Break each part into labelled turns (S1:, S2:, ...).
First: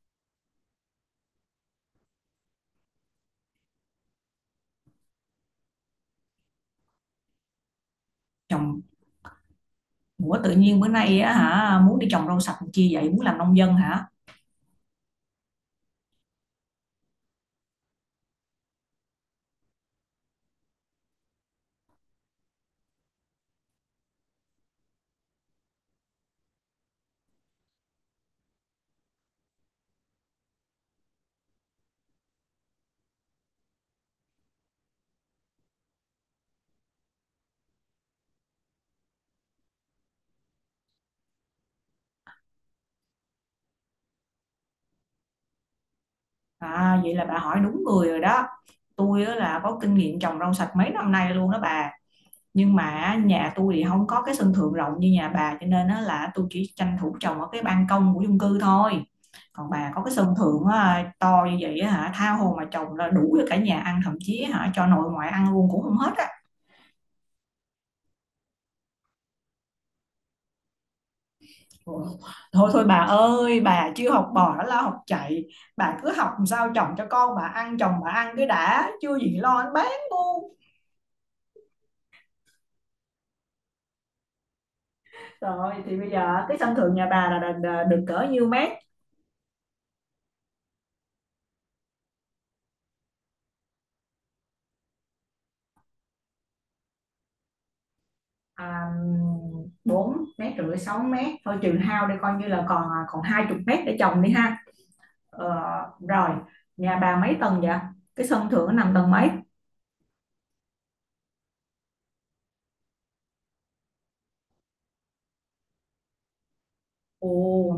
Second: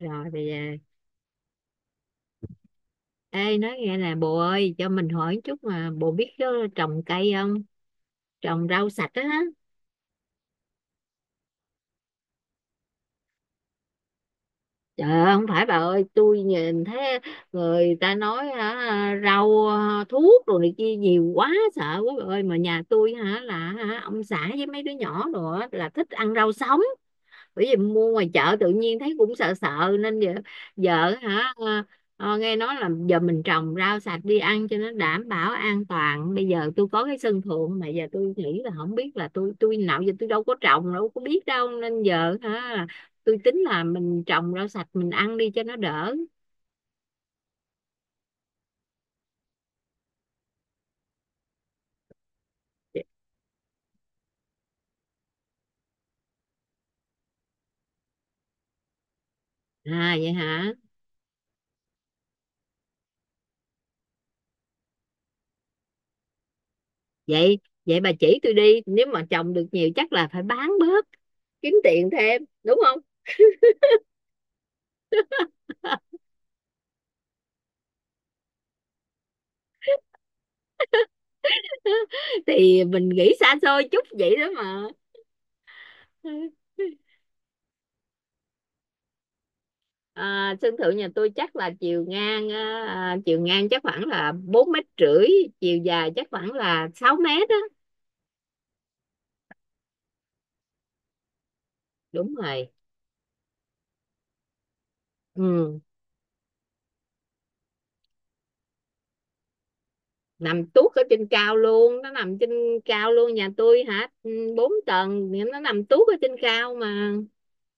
S1: Rồi bây giờ, ê nói nghe nè bồ ơi, cho mình hỏi chút mà, bồ biết đó, trồng cây không, trồng
S2: Trồng.
S1: rau sạch á hả?
S2: Ủa tự nhiên bữa nay á hả, muốn đi trồng rau sạch chi vậy, muốn làm nông dân hả?
S1: Trời ơi không phải bà ơi, tôi nhìn thấy người ta nói hả, rau à, thuốc đồ này kia nhiều quá, sợ quá bà ơi. Mà nhà tôi hả là hả, ông xã với mấy đứa nhỏ đồ á, là thích ăn rau sống. Bởi vì mua ngoài chợ tự nhiên thấy cũng sợ sợ nên giờ. Vợ hả nghe nói là giờ mình trồng rau sạch đi ăn cho nó đảm bảo an toàn. Bây giờ tôi có cái sân thượng mà giờ tôi nghĩ là không biết là tôi nào giờ tôi đâu có trồng đâu có biết đâu nên giờ hả. Tôi tính là mình trồng rau sạch mình ăn đi cho nó đỡ.
S2: À, vậy là bà hỏi đúng người rồi đó. Tôi á là có kinh nghiệm trồng rau sạch mấy năm nay luôn đó bà. Nhưng mà á, nhà tôi thì không có cái sân thượng rộng như nhà bà, cho nên á là tôi chỉ tranh thủ trồng ở cái ban công của chung cư thôi. Còn bà có cái
S1: Vậy
S2: sân thượng
S1: hả?
S2: á, to như vậy á hả, tha hồ mà trồng, là đủ cho cả nhà ăn, thậm chí hả cho nội ngoại ăn luôn cũng không hết á.
S1: Vậy vậy bà chỉ tôi đi, nếu mà trồng được nhiều chắc là phải bán bớt, kiếm
S2: Ủa,
S1: tiền thêm
S2: thôi
S1: đúng
S2: thôi bà
S1: không?
S2: ơi, bà chưa học bò đã lo học chạy. Bà cứ học làm sao chồng cho con bà ăn, chồng bà ăn cái đã, chưa gì lo anh bán luôn.
S1: Thì mình nghĩ xa xôi chút vậy đó mà.
S2: Rồi thì bây giờ cái sân thượng nhà bà là được cỡ nhiêu mét?
S1: Sân thượng nhà tôi chắc là chiều ngang chắc khoảng là 4,5 mét, chiều dài chắc khoảng là 6 mét á.
S2: À, 4 mét rưỡi 6 mét thôi, trừ hao đây coi
S1: Đúng
S2: như là
S1: rồi.
S2: còn còn hai chục mét để trồng đi ha. Ờ,
S1: Ừ.
S2: rồi, nhà bà mấy tầng vậy? Cái sân thượng nó nằm tầng mấy?
S1: Nằm tuốt ở trên cao luôn, nó nằm trên cao luôn. Nhà tôi hả 4 tầng thì nó nằm tuốt ở trên cao mà.
S2: Ồ,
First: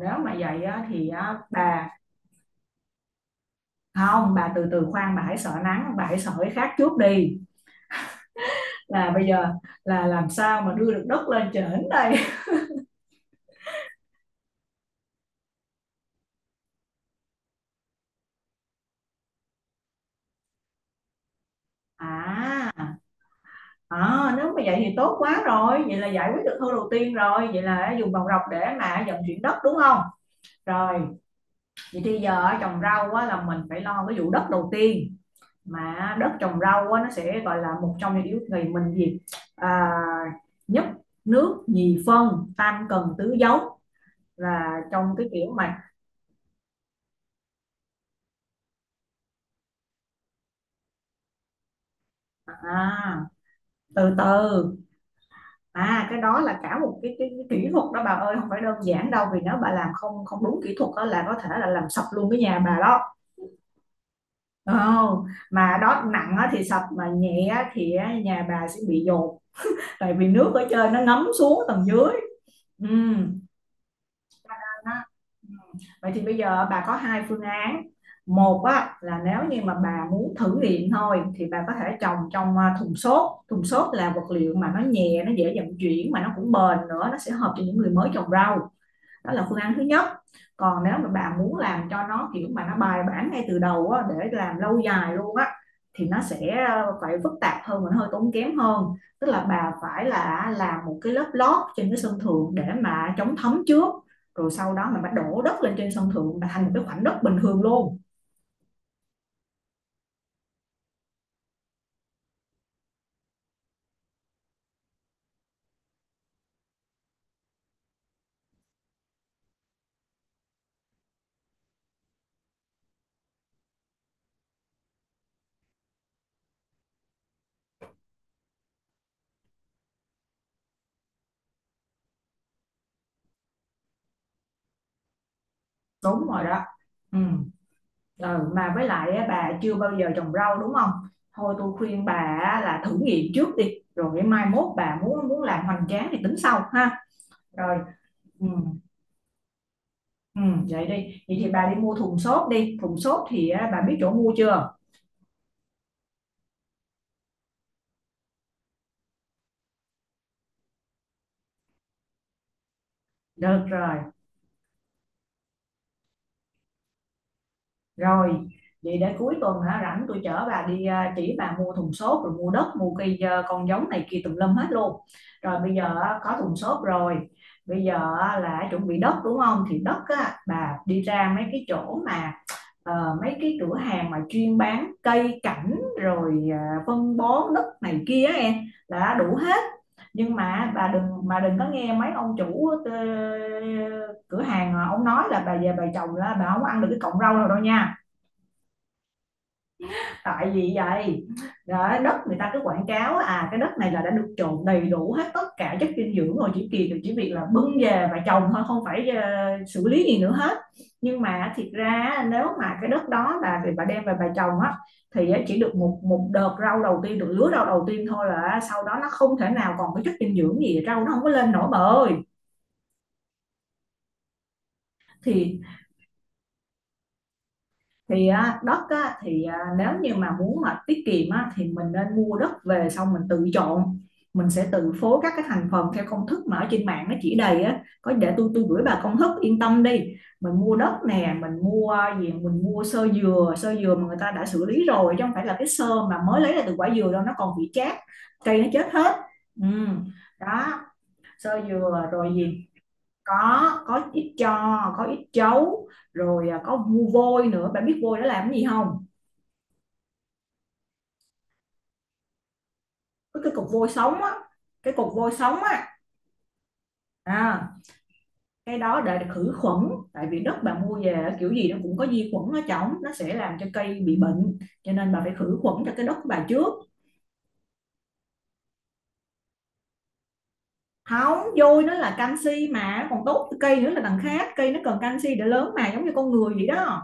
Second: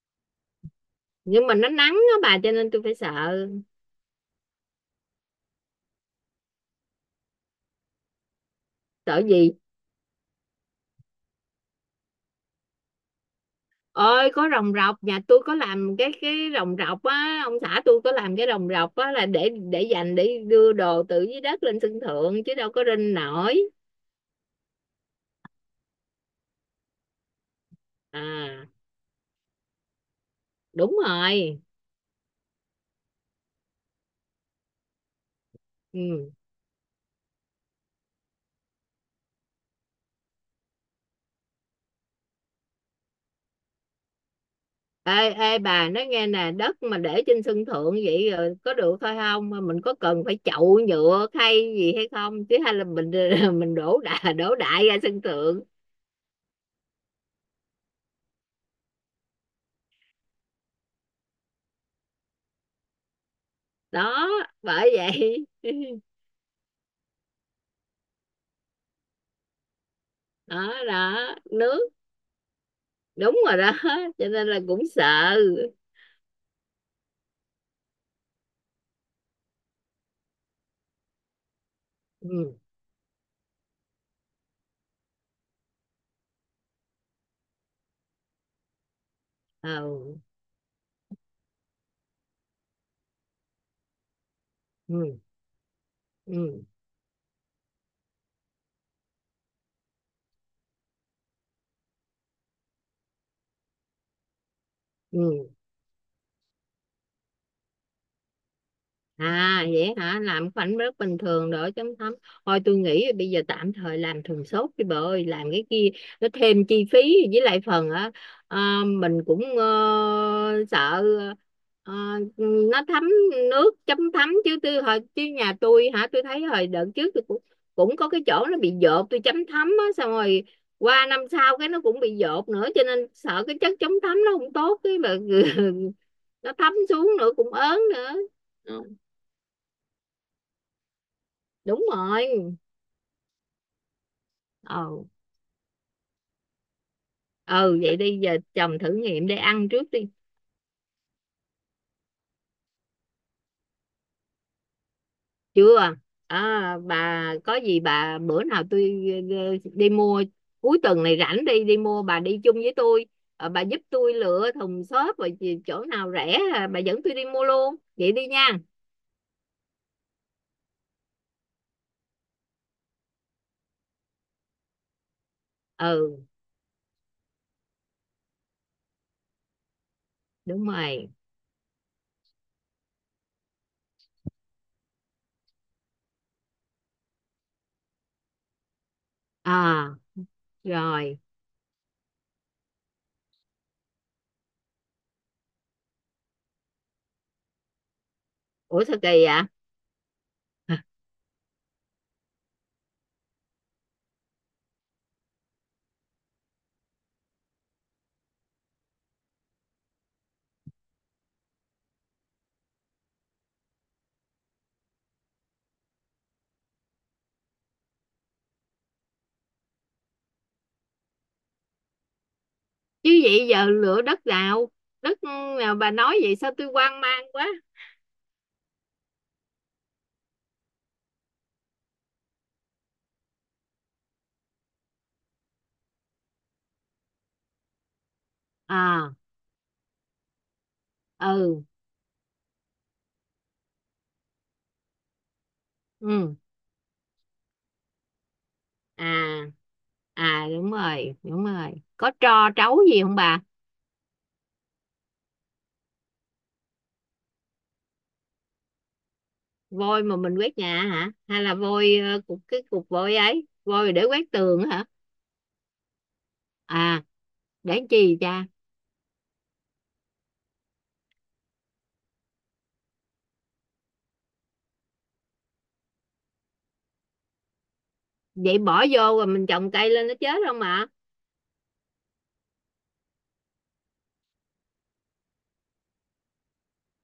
S2: nếu mà vậy á, thì á,
S1: Nhưng mà nó
S2: bà,
S1: nắng á bà, cho nên tôi phải sợ.
S2: không bà từ từ, khoan bà hãy sợ nắng, bà hãy sợ cái khác trước đi, là
S1: Sợ
S2: bây giờ
S1: gì.
S2: là làm sao mà đưa được đất lên trển đây.
S1: Ơi có rồng rọc, nhà tôi có làm cái rồng rọc á, ông xã tôi có làm cái rồng rọc á, là để dành để đưa đồ từ dưới đất lên sân thượng, chứ đâu có
S2: À,
S1: rinh nổi.
S2: à nếu mà vậy thì tốt quá rồi, vậy là giải quyết được khâu đầu tiên rồi, vậy là dùng vòng rọc
S1: À
S2: để mà vận chuyển đất đúng không? Rồi,
S1: đúng rồi.
S2: vậy thì giờ trồng rau á, là mình phải lo cái vụ đất đầu tiên. Mà đất
S1: Ừ.
S2: trồng rau á, nó sẽ gọi là một trong những yếu thì mình gì, à, nhất nước nhì phân tam cần tứ dấu, là
S1: ê
S2: trong cái kiểu
S1: ê
S2: mà,
S1: bà nói nghe nè, đất mà để trên sân thượng vậy rồi có được thôi không? Mà mình có cần phải chậu nhựa khay gì hay không, chứ hay là mình
S2: à,
S1: mình
S2: từ
S1: đổ
S2: từ.
S1: đại ra sân thượng.
S2: À cái đó là cả một cái kỹ thuật đó bà ơi, không phải đơn giản đâu, vì nếu bà làm không không đúng kỹ thuật đó, là có thể là làm sập luôn cái nhà bà đó.
S1: Đó, bởi
S2: oh,
S1: vậy
S2: mà đó nặng á thì sập, mà nhẹ á thì á, nhà bà sẽ bị dột, tại vì nước ở
S1: đó
S2: trên nó ngấm
S1: đó.
S2: xuống
S1: Nước.
S2: tầng dưới. Ừm.
S1: Đúng rồi đó, cho nên là cũng
S2: Đó.
S1: sợ.
S2: Ừ. Vậy thì bây giờ bà có hai phương án. Một á, là nếu như mà bà muốn thử nghiệm thôi thì bà có thể trồng
S1: Ừ.
S2: trong à, thùng xốp. Thùng xốp là vật liệu mà nó nhẹ, nó dễ vận chuyển mà nó cũng bền nữa, nó sẽ hợp cho những người mới trồng rau. Đó là phương án thứ nhất.
S1: Ừ.
S2: Còn nếu mà bà muốn làm cho nó kiểu mà nó bài bản ngay từ đầu á, để làm lâu dài
S1: Ừ.
S2: luôn á, thì nó
S1: Ừ.
S2: sẽ phải phức tạp hơn và hơi tốn kém hơn. Tức là bà phải là làm một cái lớp lót trên cái sân thượng để mà chống thấm trước, rồi sau đó mình bắt
S1: Ừ.
S2: đổ đất lên trên sân thượng là thành một cái khoảnh đất bình thường luôn.
S1: À vậy hả? Làm khoảnh rất bình thường đỡ chấm thấm. Thôi tôi nghĩ bây giờ tạm thời làm thùng sốt đi bà ơi. Làm cái kia nó thêm chi phí, với lại phần á mình cũng sợ ờ, nó thấm nước chấm thấm. Chứ tôi hồi chứ nhà tôi hả tôi thấy hồi đợt trước tôi cũng cũng có cái chỗ nó bị dột, tôi chấm thấm á xong rồi qua năm sau cái nó cũng bị dột nữa, cho nên sợ cái chất chống thấm nó không tốt cái mà
S2: Đúng rồi
S1: nó
S2: đó.
S1: thấm xuống
S2: Ừ.
S1: nữa cũng ớn nữa.
S2: Ừ, mà
S1: Ờ
S2: với lại á, bà chưa bao giờ trồng rau đúng không? Thôi tôi
S1: đúng
S2: khuyên bà
S1: rồi.
S2: á, là thử nghiệm trước đi rồi mai mốt bà
S1: Ờ.
S2: muốn muốn làm hoành tráng thì tính sau ha. Rồi.
S1: Ừ vậy đi, giờ
S2: Ừm,
S1: chồng thử nghiệm để ăn trước đi.
S2: vậy đi, vậy thì bà đi mua thùng xốp đi, thùng xốp thì á, bà biết chỗ mua chưa?
S1: Chưa. À, bà có gì bà, bữa nào tôi đi mua, cuối tuần này rảnh đi đi mua bà đi chung với tôi. Ờ, bà
S2: Được
S1: giúp
S2: rồi,
S1: tôi lựa thùng xốp và chỗ nào rẻ bà dẫn tôi đi mua luôn vậy đi
S2: rồi,
S1: nha.
S2: vậy để cuối tuần hả rảnh tôi chở bà đi à, chỉ bà mua thùng xốp rồi mua đất, mua cây à, con giống này kia tùm lum hết luôn. Rồi bây giờ á,
S1: Ừ
S2: có thùng xốp rồi, bây giờ á, là chuẩn bị đất đúng không? Thì đất á,
S1: đúng
S2: bà đi
S1: rồi.
S2: ra mấy cái chỗ mà, ờ, mấy cái cửa hàng mà chuyên bán cây cảnh rồi à, phân bón đất này kia á em, là đã đủ hết.
S1: À
S2: Nhưng mà bà đừng,
S1: rồi.
S2: mà đừng có nghe mấy ông chủ cửa hàng ông nói là bà về bà trồng là bà không có ăn được cái cọng rau nào đâu nha.
S1: Ủa sao kỳ vậy?
S2: Tại vì vậy đó, đất người ta cứ quảng cáo à cái đất này là đã được trộn đầy đủ hết tất cả chất dinh dưỡng rồi, chỉ kỳ được chỉ việc là bưng về và trồng thôi, không phải xử lý gì nữa hết. Nhưng mà thiệt ra nếu mà cái đất đó là bà đem về bà trồng á, thì chỉ được một một đợt rau đầu tiên, được lứa rau đầu tiên thôi, là sau đó nó không thể nào còn cái chất dinh dưỡng gì, rau nó không có lên nổi bà.
S1: Chứ vậy giờ lựa đất nào đất
S2: thì
S1: nào bà nói vậy sao tôi hoang mang quá.
S2: thì á, đất á, thì à, nếu như mà muốn mà tiết kiệm á, thì mình nên mua đất về xong mình tự chọn, mình sẽ tự phối các cái thành phần theo công thức mà ở trên mạng nó chỉ đầy á, có để tôi gửi bà
S1: À.
S2: công thức, yên tâm đi. Mình mua đất nè, mình
S1: Ừ.
S2: mua gì, mình mua sơ dừa, sơ dừa mà người ta đã xử lý rồi chứ không phải là cái sơ mà
S1: Ừ.
S2: mới lấy ra từ quả dừa đâu, nó còn bị chát, cây nó chết hết.
S1: À.
S2: Ừ.
S1: À, đúng
S2: Đó,
S1: rồi đúng
S2: sơ
S1: rồi.
S2: dừa
S1: Có
S2: rồi
S1: tro
S2: gì,
S1: trấu gì không bà?
S2: có ít cho, có ít chấu rồi à, có vu vôi nữa, bạn biết vôi nó làm cái gì không?
S1: Vôi mà mình quét nhà hả, hay là vôi cục cái cục vôi
S2: cái
S1: ấy,
S2: cái cục vôi
S1: vôi để
S2: sống
S1: quét
S2: á,
S1: tường hả?
S2: cái cục vôi sống á.
S1: À.
S2: À,
S1: Để làm chi cha?
S2: cái đó để khử khuẩn, tại vì đất bạn mua về kiểu gì nó cũng có vi khuẩn ở trong, nó sẽ làm cho cây bị bệnh, cho nên bà phải khử khuẩn cho cái đất của bà trước.
S1: Vậy bỏ vô rồi mình trồng cây lên nó chết không mà?
S2: Không, vôi nó là canxi mà còn tốt cho cây nữa là đằng khác, cây nó cần canxi để lớn mà, giống như con người vậy đó.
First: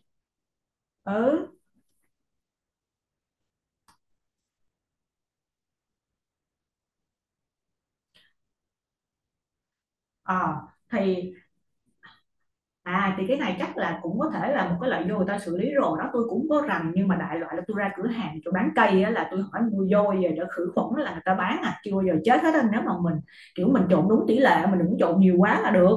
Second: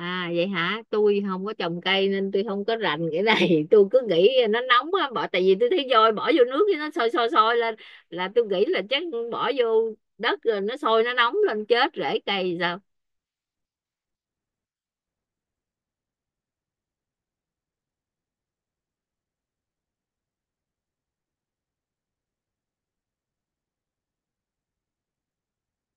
S1: À vậy hả, tôi không
S2: Ừ.
S1: có trồng cây nên tôi không có rành cái này tôi cứ nghĩ nó nóng á bỏ, tại vì tôi thấy vôi bỏ vô nước cái nó sôi sôi sôi lên, là tôi nghĩ là chắc bỏ vô đất rồi
S2: ờ
S1: nó sôi nó
S2: thì,
S1: nóng lên chết rễ cây sao.
S2: à thì cái này chắc là cũng có thể là một cái loại vô người ta xử lý rồi đó, tôi cũng có rành, nhưng mà đại loại là tôi ra cửa hàng chỗ bán cây á, là tôi hỏi mua vô về để khử khuẩn là người ta bán à, chưa bao giờ chết hết á, nếu mà mình kiểu mình trộn đúng tỷ lệ, mình đừng trộn nhiều quá là được.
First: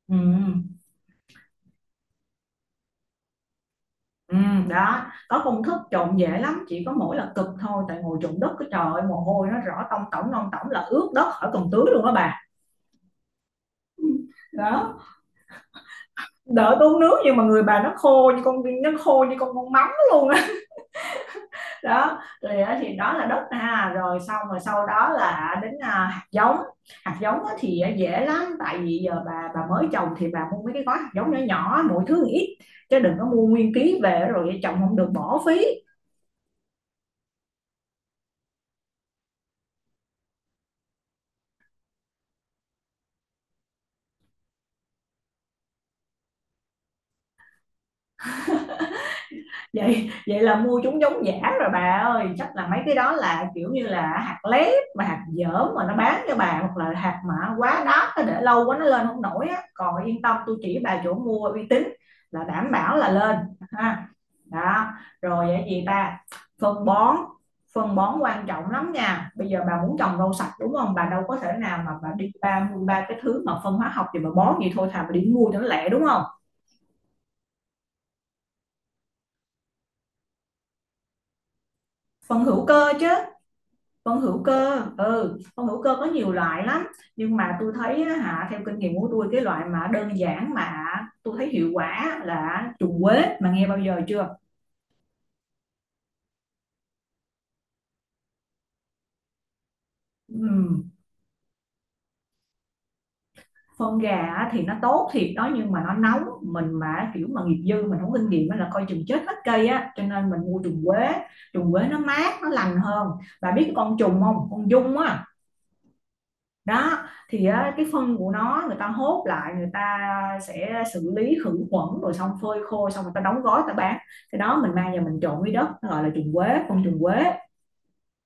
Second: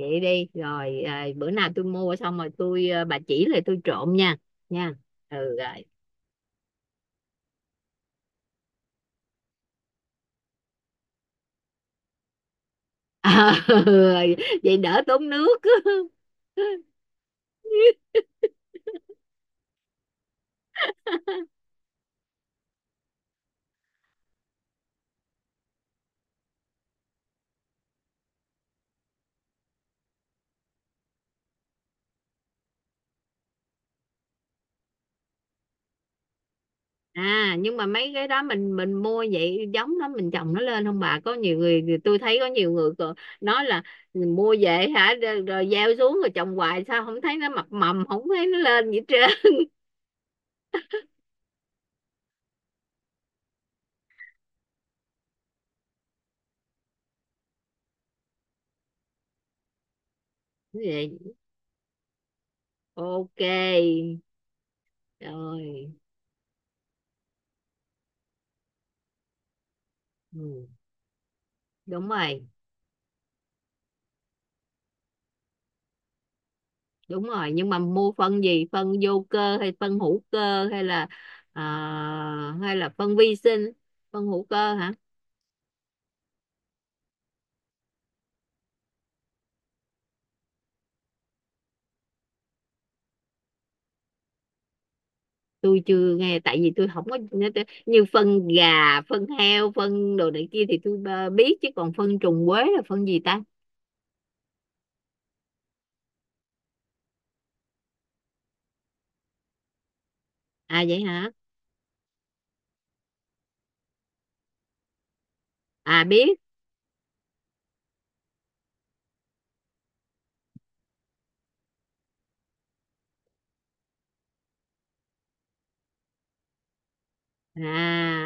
S1: Vậy đi
S2: Ừ,
S1: rồi bữa nào tôi mua xong rồi tôi bà chỉ lại tôi trộn
S2: ừ,
S1: nha. Nha.
S2: đó, có
S1: Ừ
S2: công thức
S1: rồi.
S2: trộn dễ lắm, chỉ có mỗi là cực thôi, tại ngồi trộn đất cái trời ơi, mồ hôi nó rõ tông tổng non tổng là ướt đất khỏi còn tưới luôn đó bà.
S1: Vậy
S2: Đó,
S1: đỡ tốn nước.
S2: đợi tôi nước, nhưng mà người bà nó khô như con, nó khô như con mắm luôn á. Đó rồi đó, thì đó là đất ha, rồi xong rồi sau đó là đến à, hạt giống. Hạt giống thì à, dễ lắm, tại vì giờ bà mới trồng thì bà mua mấy cái gói hạt giống nhỏ nhỏ mỗi thứ ít, chứ đừng có mua nguyên ký về rồi trồng không được bỏ phí.
S1: À nhưng mà mấy cái đó mình mua vậy giống đó mình trồng nó lên không bà? Có nhiều người tôi thấy, có nhiều người còn nói là mua về hả rồi gieo xuống rồi trồng hoài sao không thấy nó mập mầm, không thấy nó lên vậy hết trơn.
S2: Vậy, vậy là mua chúng giống giả rồi bà ơi, chắc là mấy cái đó là kiểu như là hạt lép mà hạt dởm mà nó bán cho bà, hoặc là hạt mà quá đắt nó để lâu quá nó lên không nổi á, còn yên tâm tôi chỉ bà chỗ
S1: Vậy,
S2: mua uy tín là đảm bảo là lên
S1: ok
S2: ha. Đó, rồi vậy gì
S1: rồi.
S2: ta, phân bón. Phân bón quan trọng lắm nha, bây giờ bà muốn trồng rau sạch
S1: Ừ,
S2: đúng không, bà đâu có thể nào mà
S1: đúng
S2: bà đi
S1: rồi
S2: ba mua ba cái thứ mà phân hóa học, thì bà bón gì, thôi thà bà đi mua cho nó lẹ đúng không.
S1: đúng rồi. Nhưng mà mua phân gì, phân vô cơ hay phân hữu cơ hay là à,
S2: Phân hữu
S1: hay là
S2: cơ chứ,
S1: phân vi sinh?
S2: phân
S1: Phân
S2: hữu
S1: hữu cơ
S2: cơ
S1: hả,
S2: ừ, phân hữu cơ có nhiều loại lắm. Nhưng mà tôi thấy hả, theo kinh nghiệm của tôi cái loại mà đơn giản mà tôi thấy hiệu quả là trùng quế, mà nghe bao giờ chưa?
S1: tôi chưa nghe, tại vì tôi không có, như phân gà phân heo phân đồ này kia thì
S2: Ừ,
S1: tôi biết chứ, còn phân trùng quế là phân gì ta?
S2: phân gà thì nó tốt thiệt đó, nhưng mà nó nóng, mình mà kiểu mà nghiệp dư mình không kinh nghiệm á là coi chừng chết hết cây á, cho nên mình mua trùng
S1: À vậy
S2: quế.
S1: hả.
S2: Trùng quế nó mát nó lành hơn. Bà biết cái con trùng không, con dung á?
S1: À, biết.
S2: Đó, thì cái phân của nó người ta hốt lại, người ta sẽ xử lý khử khuẩn rồi xong phơi khô xong người ta đóng gói người ta bán, cái đó mình mang về mình trộn với đất, nó gọi là trùng quế, con trùng quế.
S1: À.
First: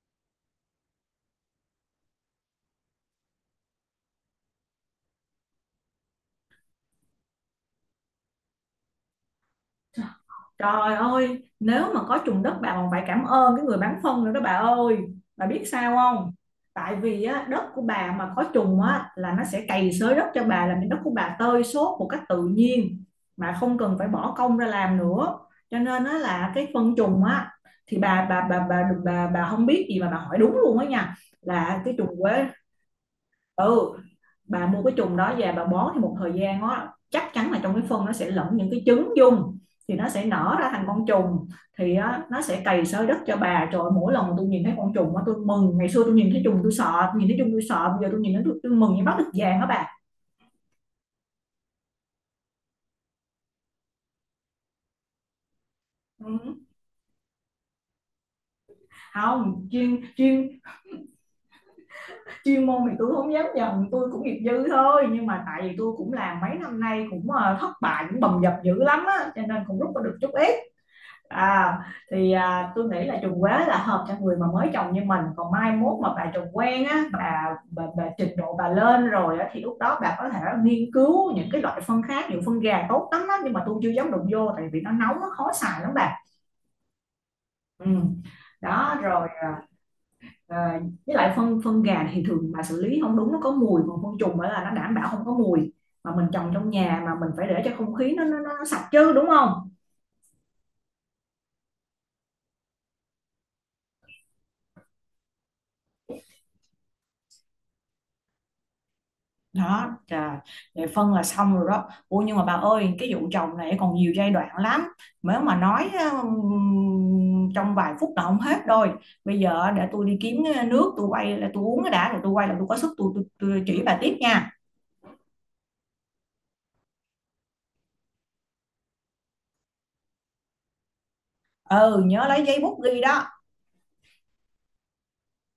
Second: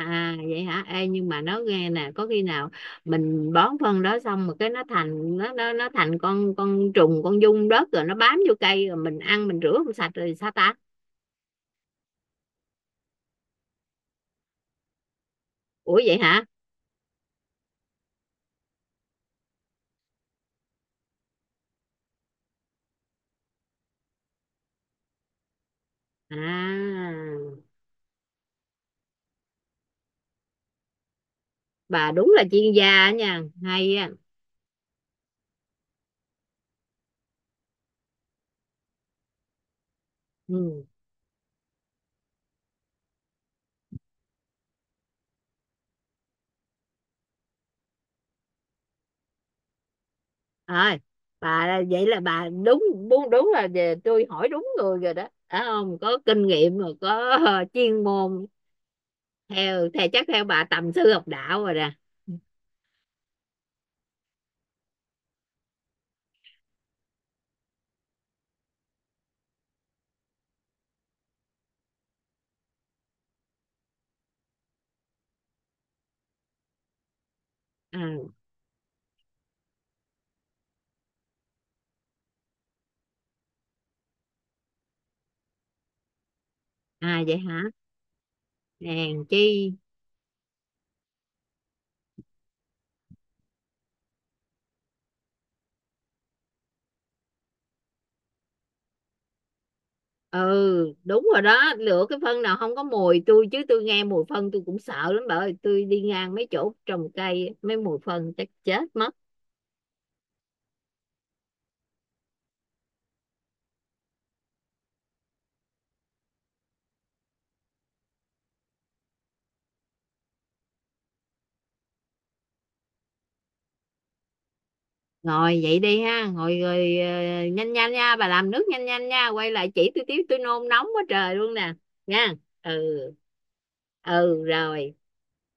S1: À vậy hả. Ê, nhưng mà nó nghe nè, có khi nào mình bón phân đó xong mà cái nó thành nó thành con trùng, con giun đất, rồi nó bám vô cây rồi mình ăn mình rửa không sạch rồi sao ta?
S2: Trời ơi, nếu mà có trùng đất bà còn phải cảm ơn cái người bán phân nữa đó bà ơi. Bà biết sao
S1: Ủa vậy
S2: không?
S1: hả?
S2: Tại vì á, đất của bà mà có trùng á, là nó sẽ cày xới đất cho bà, làm cho đất của bà tơi xốp một cách tự nhiên, mà không cần phải bỏ công ra làm nữa. Cho nên á, là cái phân trùng á,
S1: À
S2: thì bà không biết gì mà bà hỏi đúng luôn á nha, là cái trùng
S1: bà đúng
S2: quế.
S1: là chuyên gia nha,
S2: Ừ,
S1: hay á.
S2: bà mua cái chùm đó về bà bón thì một thời gian á, chắc chắn là trong cái phân nó sẽ lẫn những cái trứng dung, thì nó sẽ nở ra thành
S1: Ừ
S2: con trùng, thì nó sẽ cày xới đất cho bà. Trời, mỗi lần mà tôi nhìn thấy con trùng á tôi mừng, ngày xưa tôi nhìn thấy trùng tôi sợ, nhìn thấy trùng tôi sợ, bây giờ tôi nhìn thấy tôi mừng như bắt được vàng đó bà.
S1: rồi. Bà vậy là bà đúng đúng đúng, là về tôi hỏi đúng người rồi đó phải không, có kinh
S2: Ừ.
S1: nghiệm rồi có chuyên môn.
S2: không
S1: theo
S2: chuyên
S1: theo chắc theo
S2: chuyên
S1: bà tầm sư học đạo rồi nè.
S2: Chuyên môn thì tôi không dám nhận, tôi cũng nghiệp dư thôi, nhưng mà tại vì tôi cũng làm mấy năm nay cũng thất bại cũng bầm dập dữ lắm á cho nên cũng rút ra được chút ít. À, thì à, tôi nghĩ là trùng quế là hợp cho người mà mới chồng như mình, còn mai mốt mà bà chồng quen á, bà
S1: à,
S2: trình độ bà lên rồi á thì lúc đó bà có thể nghiên cứu những cái loại phân khác, nhiều phân gà tốt lắm đó, nhưng mà tôi chưa dám đụng vô tại vì nó nóng, nó khó xài lắm bà.
S1: À vậy hả,
S2: Ừ. Đó
S1: hèn
S2: rồi
S1: chi.
S2: à, à, với lại phân phân gà thì thường mà xử lý không đúng nó có mùi, còn phân trùng á là nó đảm bảo không có mùi, mà mình trồng trong nhà mà mình phải để cho không khí nó sạch chứ đúng không?
S1: Ừ đúng rồi đó, lựa cái phân nào không có mùi. Tôi chứ tôi nghe mùi phân tôi cũng sợ lắm bà ơi, tôi đi ngang mấy chỗ trồng cây mấy mùi phân chắc chết mất.
S2: Đó trời, vậy phân là xong rồi đó. Ủa nhưng mà bà ơi, cái vụ chồng này còn nhiều giai đoạn lắm, nếu mà nói trong vài phút là không hết rồi. Bây giờ để tôi đi kiếm cái nước tôi quay là tôi uống cái đã, rồi tôi quay là tôi có sức, tôi chỉ bà tiếp nha.
S1: Rồi vậy đi ha, ngồi rồi nhanh nhanh nha, bà làm nước nhanh nhanh nha, quay lại chỉ tôi tiếp tôi nôn nóng quá trời luôn nè.
S2: Ừ nhớ
S1: Nha.
S2: lấy giấy bút
S1: Ừ.
S2: ghi đó.
S1: Ừ rồi.